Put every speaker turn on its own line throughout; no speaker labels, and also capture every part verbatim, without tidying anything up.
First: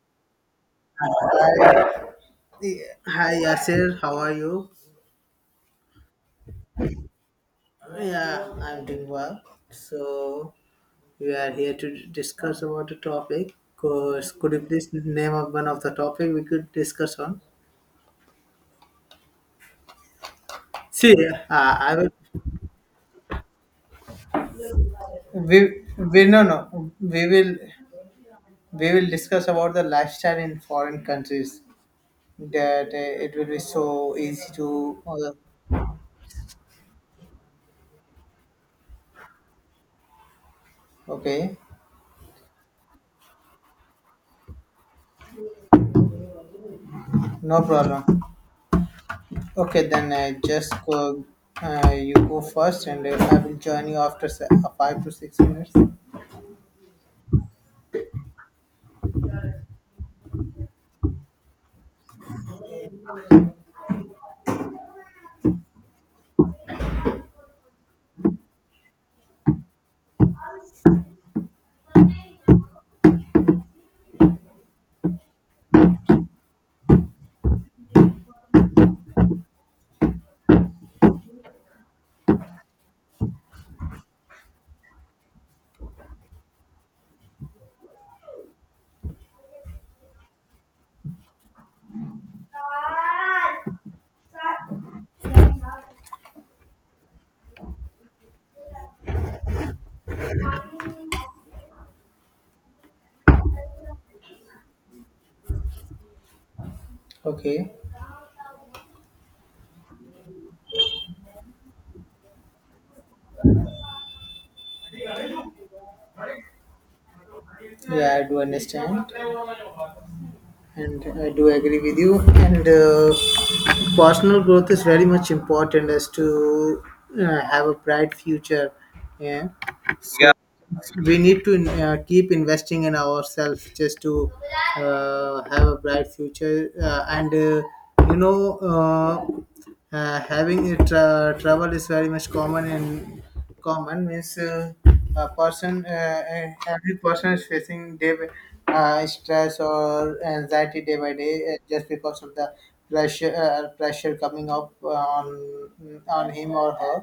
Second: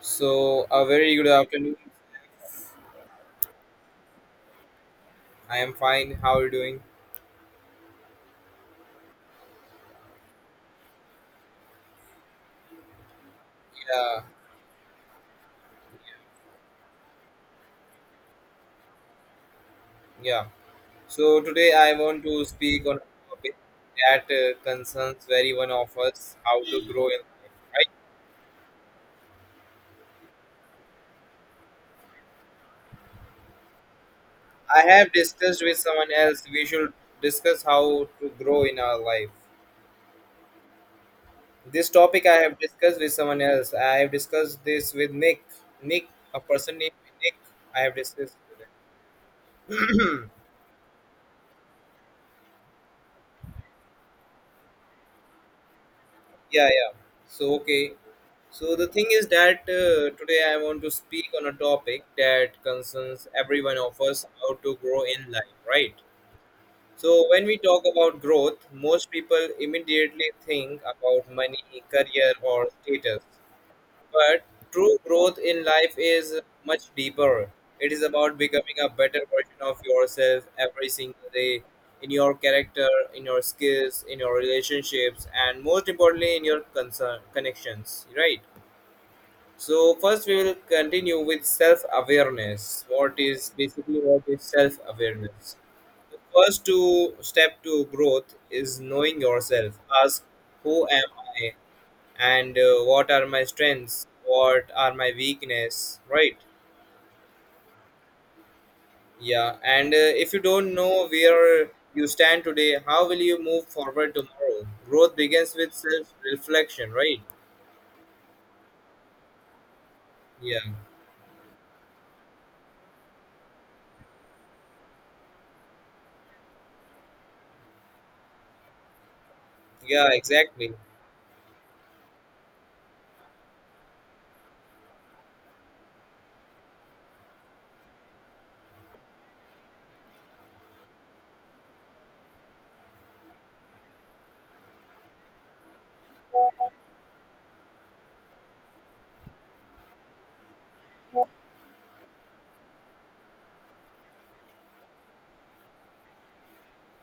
So, a very good afternoon.
Hi, yeah. Hi, Yasir. How are you?
I am fine. How are you doing?
Yeah, I'm doing well. So we are here to discuss about a topic.
Yeah,
Course, could you please name of one of the topic we could discuss on?
yeah.
See,
So, today
uh,
I
I
want
will.
to speak on a topic that uh, concerns very
We
one of
we
us
no no
how to grow in
we will
life, right?
we will discuss about the lifestyle in foreign countries. That uh, it will be so easy
I
to.
have discussed with someone else, we should discuss how to grow in our life.
Okay,
This topic I have discussed with someone else. I have discussed this with Nick. Nick, a person named Nick,
no
I have
problem.
discussed with him.
Okay, then I just go. Uh, you go first, and uh, I will join you after se- uh, five to six minutes.
Yeah, yeah. So, okay. So, the thing is that uh, today I want to speak on a topic that concerns everyone of us how to grow in life, right? So, when we talk about growth, most people immediately think about money, career, or status. But true growth in life is much deeper. It is about becoming a better version of yourself every single day in your character, in your skills, in your relationships, and most importantly, in your concern, connections, right? So, first, we will continue with self awareness. What is basically what is self awareness? The first two step to growth is knowing yourself. Ask, who am I? And uh, what are my strengths, what are my weakness, right?
Okay.
Yeah, and uh, if you don't know where you stand today, how will you move forward tomorrow? Growth begins with self reflection, right?
Yeah, I do understand,
Yeah,
and I do agree with you. And uh, personal growth is very much important as to uh, have a bright future. Yeah.
yeah, exactly.
We need to uh, keep investing in ourselves just to uh, have a bright future uh, and uh, you know uh, uh, having it uh, travel is very much common in common means uh, a person uh, eh, every person is facing day by- uh, stress or anxiety day by day uh, just because of the pressure uh, pressure coming up on on him or her,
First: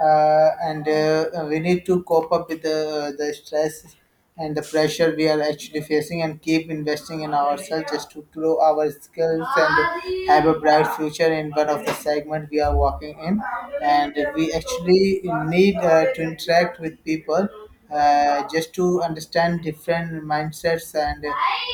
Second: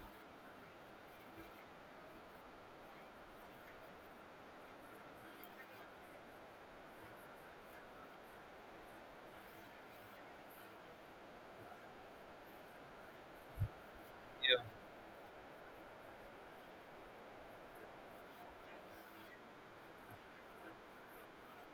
uh, and uh, we need to cope up with the, the stress and the pressure we are actually facing, and keep investing in ourselves just to grow our skills and have a bright future in one of the segment we are working in. And we
Yeah,
actually need uh, to interact with people, uh, just to understand different mindsets and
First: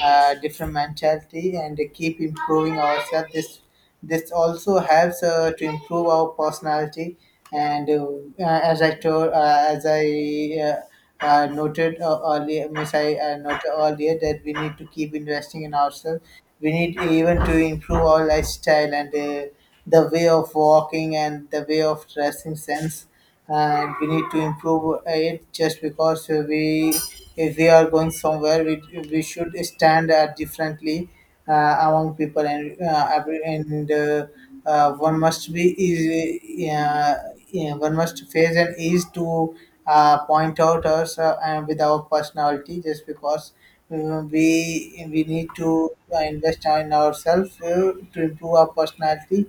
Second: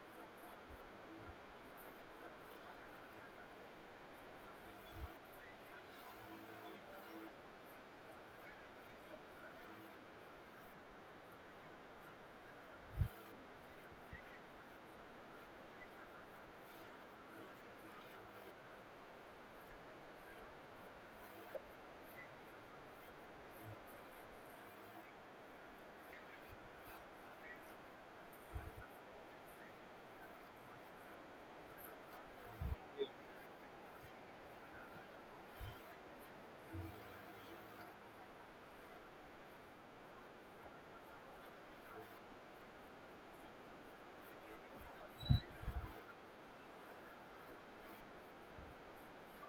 uh, different mentality, and keep improving ourselves. This this also helps uh, to improve our personality. And uh, uh, as I told, uh, as I uh, uh, Noted uh, earlier, miss, I uh, noted earlier that we need to keep investing in ourselves. We need even to improve our lifestyle and uh, the way of walking and the way of dressing sense, and we need to improve it, just because we if we are going somewhere, we, we should stand out differently uh, among people. And uh, every- and uh, uh, One must be easy. Uh, yeah, one must face and ease to uh, point out us uh, and with our personality. Just because uh, we we need to uh, invest in ourselves uh, to improve our personality.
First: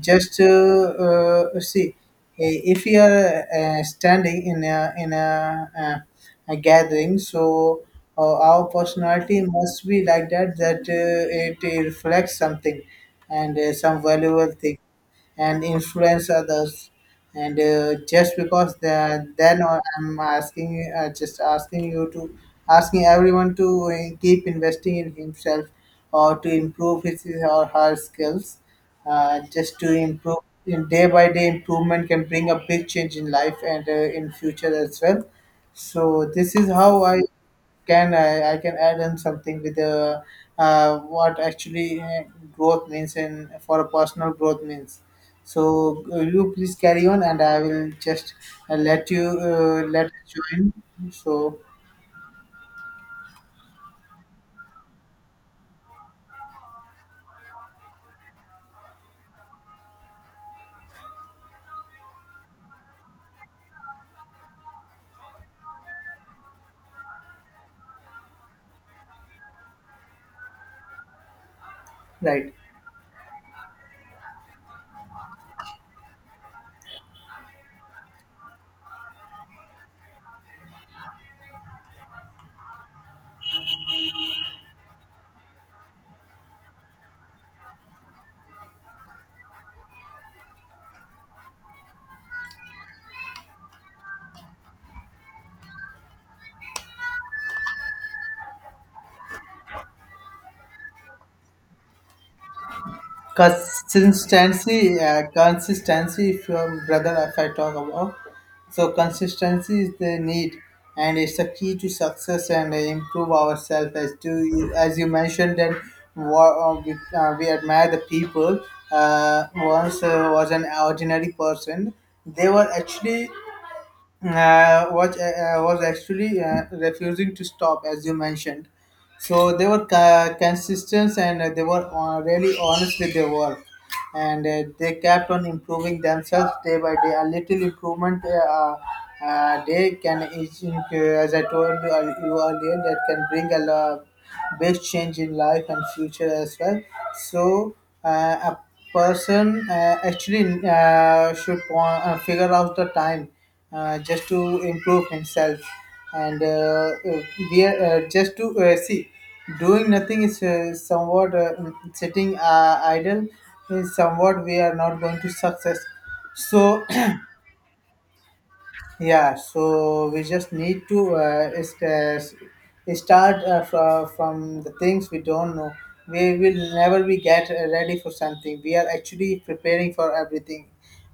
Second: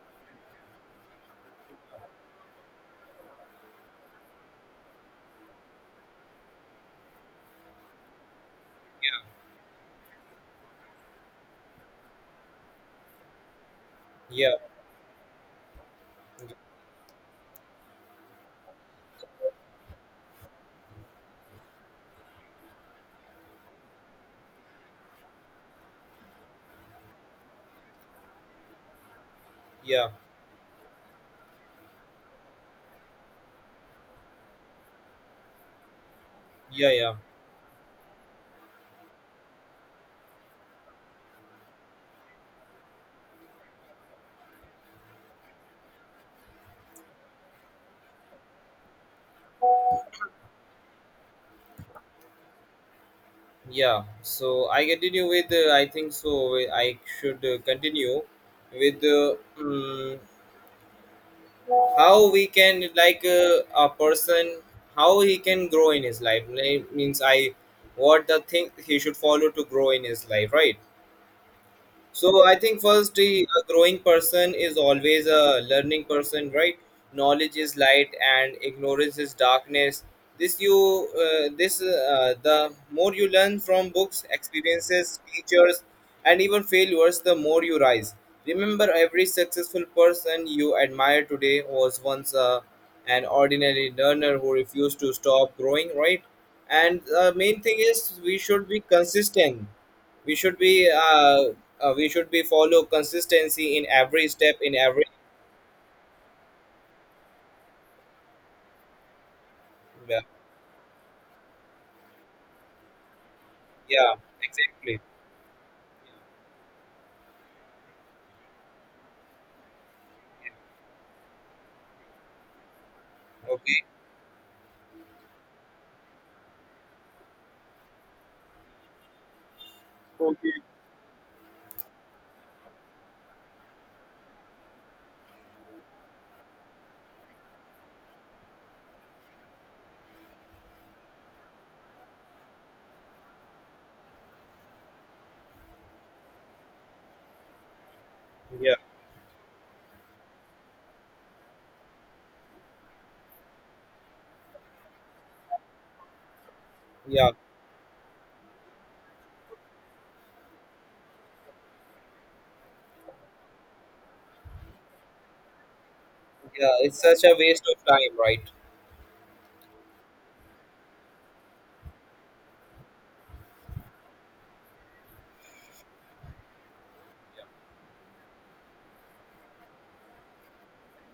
Just uh, uh, see Hey, if you are uh, standing in a in a, uh, a gathering, so uh, our personality must be like that, that uh, it reflects something, and uh, some valuable
yeah,
thing, and influence others. And uh, Just because the, then or I'm asking, uh, just asking you to, asking everyone to uh, keep investing in himself or to improve his or her skills, uh, just to
yeah,
improve. In day by day, improvement can bring a big change in life and uh, in future as well. So this is
yeah,
how
yeah,
i can I, I can add in something with the uh, what actually uh, growth means, and for a personal growth means. So uh, you please carry on and I will just uh, let you uh, let join. So,
yeah. So I continue with uh, I think so uh, I should uh, continue with uh, mm, how we can like uh, a person, how he can grow in his life, like, means i, what the thing he should follow to grow in his life, right? So
right.
I think first, the a growing person is always a learning person, right? Knowledge is light and ignorance is darkness. This you uh, this uh, The more you learn from books, experiences, teachers, and even failures, the more you rise. Remember, every successful person you admire today was once uh, an ordinary learner who refused to stop growing, right? And the main thing is we should be consistent, we should be uh, uh, we should be follow consistency in every step, in
Consistency
every,
uh, consistency, if your brother, if I talk about. So consistency is the
yeah,
need, and it's the key to success and uh, improve ourselves as
yeah,
to, as
exactly.
you mentioned that wa- uh, we, uh, we admire the people uh, once uh, was an ordinary person. They were actually
Okay.
uh, was, uh, was actually uh, refusing to stop, as you mentioned. So they were ca-
Okay.
consistent and uh, they were uh, really honest with their work, and uh, they kept on improving themselves day by day. A little improvement uh, uh, day can is- as I told you ear- you earlier, that can bring a lot big change in life and future as well. So uh, a
Yeah,
person uh, actually uh, should po- uh, figure out the time uh, just to improve himself. And uh, uh,
yeah,
we are uh, just to uh, see doing nothing is uh, somewhat uh, mm, sitting uh, idle is somewhat we are not going to success.
yeah,
So
it's such a waste of time, right?
yeah, so we just need to uh, is- uh, start uh, fro- from the things we don't know. We will never be get uh, ready for something. We are actually preparing for everything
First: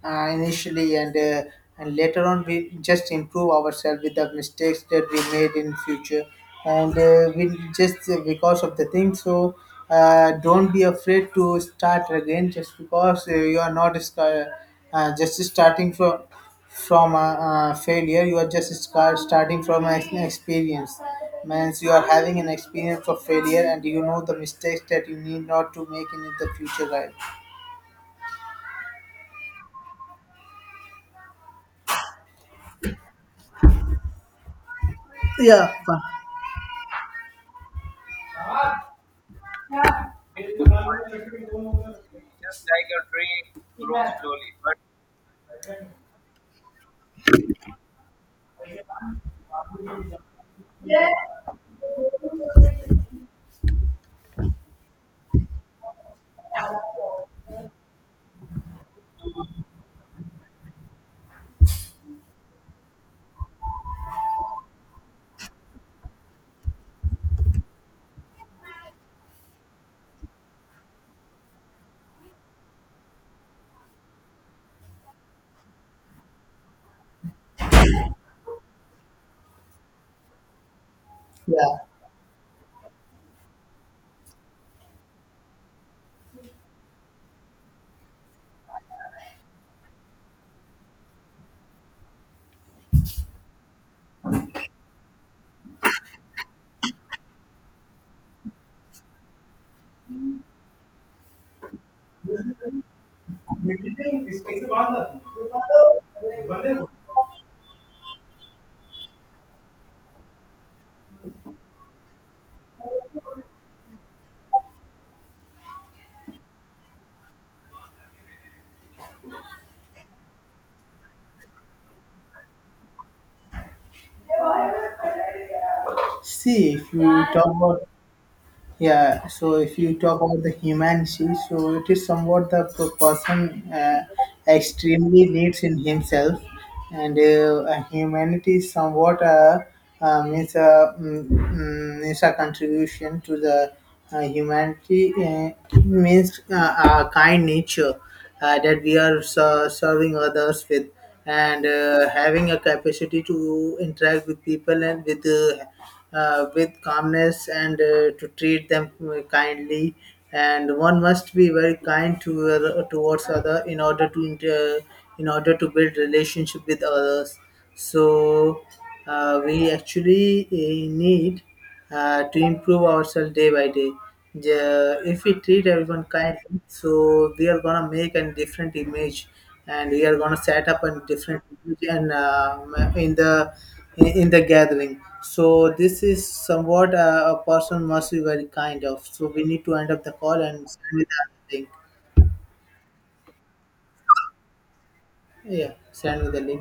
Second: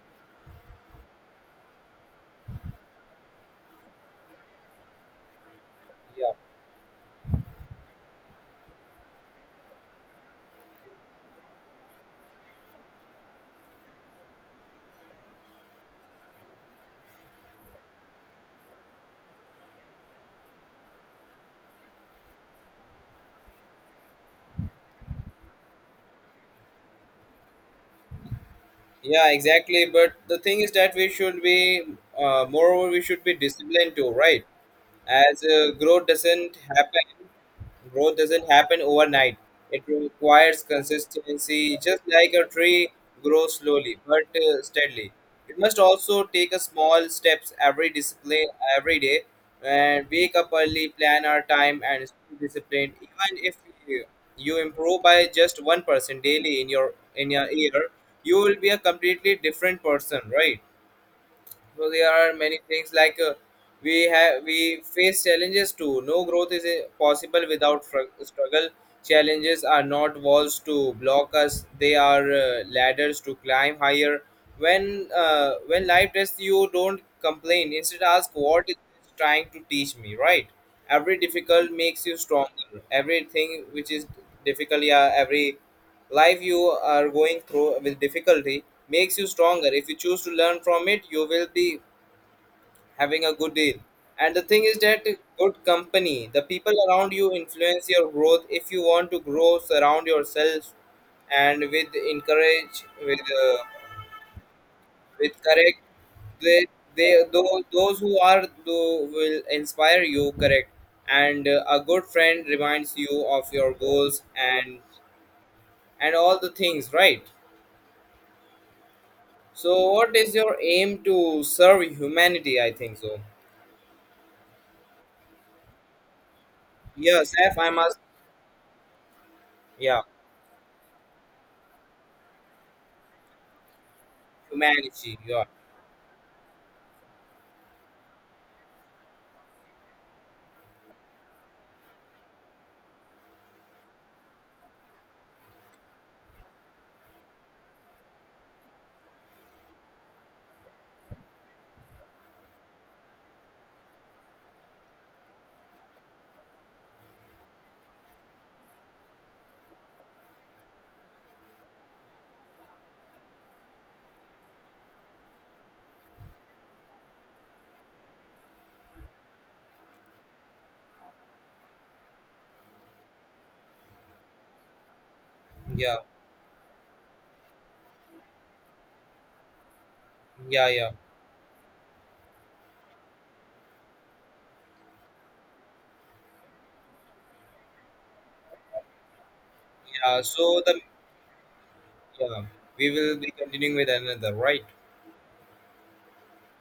uh, initially, and uh, and later on we just improve ourselves with the mistakes that we made in future.
Yeah.
And uh, we just uh, because of the thing, so uh, don't be afraid to start again. Just because uh, you are not uh, uh, just starting from from a, uh, failure. You are just start, starting from an ex- experience, means you are having an experience of failure and you know the mistakes that you need not to make in the future, right?
Yeah, exactly. But the thing is that we should be, uh, moreover, we should be disciplined too, right? As uh,
Yeah, fine.
growth doesn't happen, growth doesn't happen overnight. It requires consistency, just like a tree grows slowly but uh, steadily. It must also take a small steps every discipline every day, and wake up early,
Yeah,
plan our time, and stay disciplined. Even if you, you improve by just one percent daily in your in your year, you will be a completely different person, right? So there are many things like, uh, we have we face challenges too. No growth is uh, possible without fr- struggle. Challenges are not walls to block us; they are uh, ladders to climb higher. When uh, when life tests you, don't complain. Instead, ask what is this trying to teach me, right? Every difficult makes you stronger. Everything which is difficult, yeah, every life you are going through with difficulty makes you stronger. If you choose to learn from it, you will be having a good deal. And the thing is that, good company, the people around you influence your growth. If you want to grow, surround yourself and with encourage with uh, with correct they they those, those who are though will inspire you, correct. And uh, a good friend reminds you of your goals and and all the things, right? So, what is your aim, to serve humanity? I think so.
see, if you
Yes,
talk
if I
about.
must.
Yeah, so if you
Yeah,
talk about the humanity, so it is somewhat the p- person uh,
humanity.
extremely
Yeah,
needs in himself. And uh, uh, Humanity is somewhat a uh, means a mm, mm, means a contribution to the uh, humanity, uh, means uh, a kind nature uh, that we are ser- serving others with. And uh, Having a capacity to interact with people and with. Uh, uh, with calmness and uh, to treat them uh, kindly. And one must be very kind to other, towards other, in order to inter, in order to build relationship with others. So uh, we actually uh, need uh, to improve ourselves day by day. The, if we treat
yeah,
everyone kindly, so we are gonna make a different image, and we are gonna
yeah,
set up
yeah.
a different image and um, in the in, in the gathering. So this is somewhat uh, a person must be very kind of. So we need to end up the
Yeah.
call and
So the,
send me the link.
yeah, we will be continuing with another, right?
Yeah, send me the link.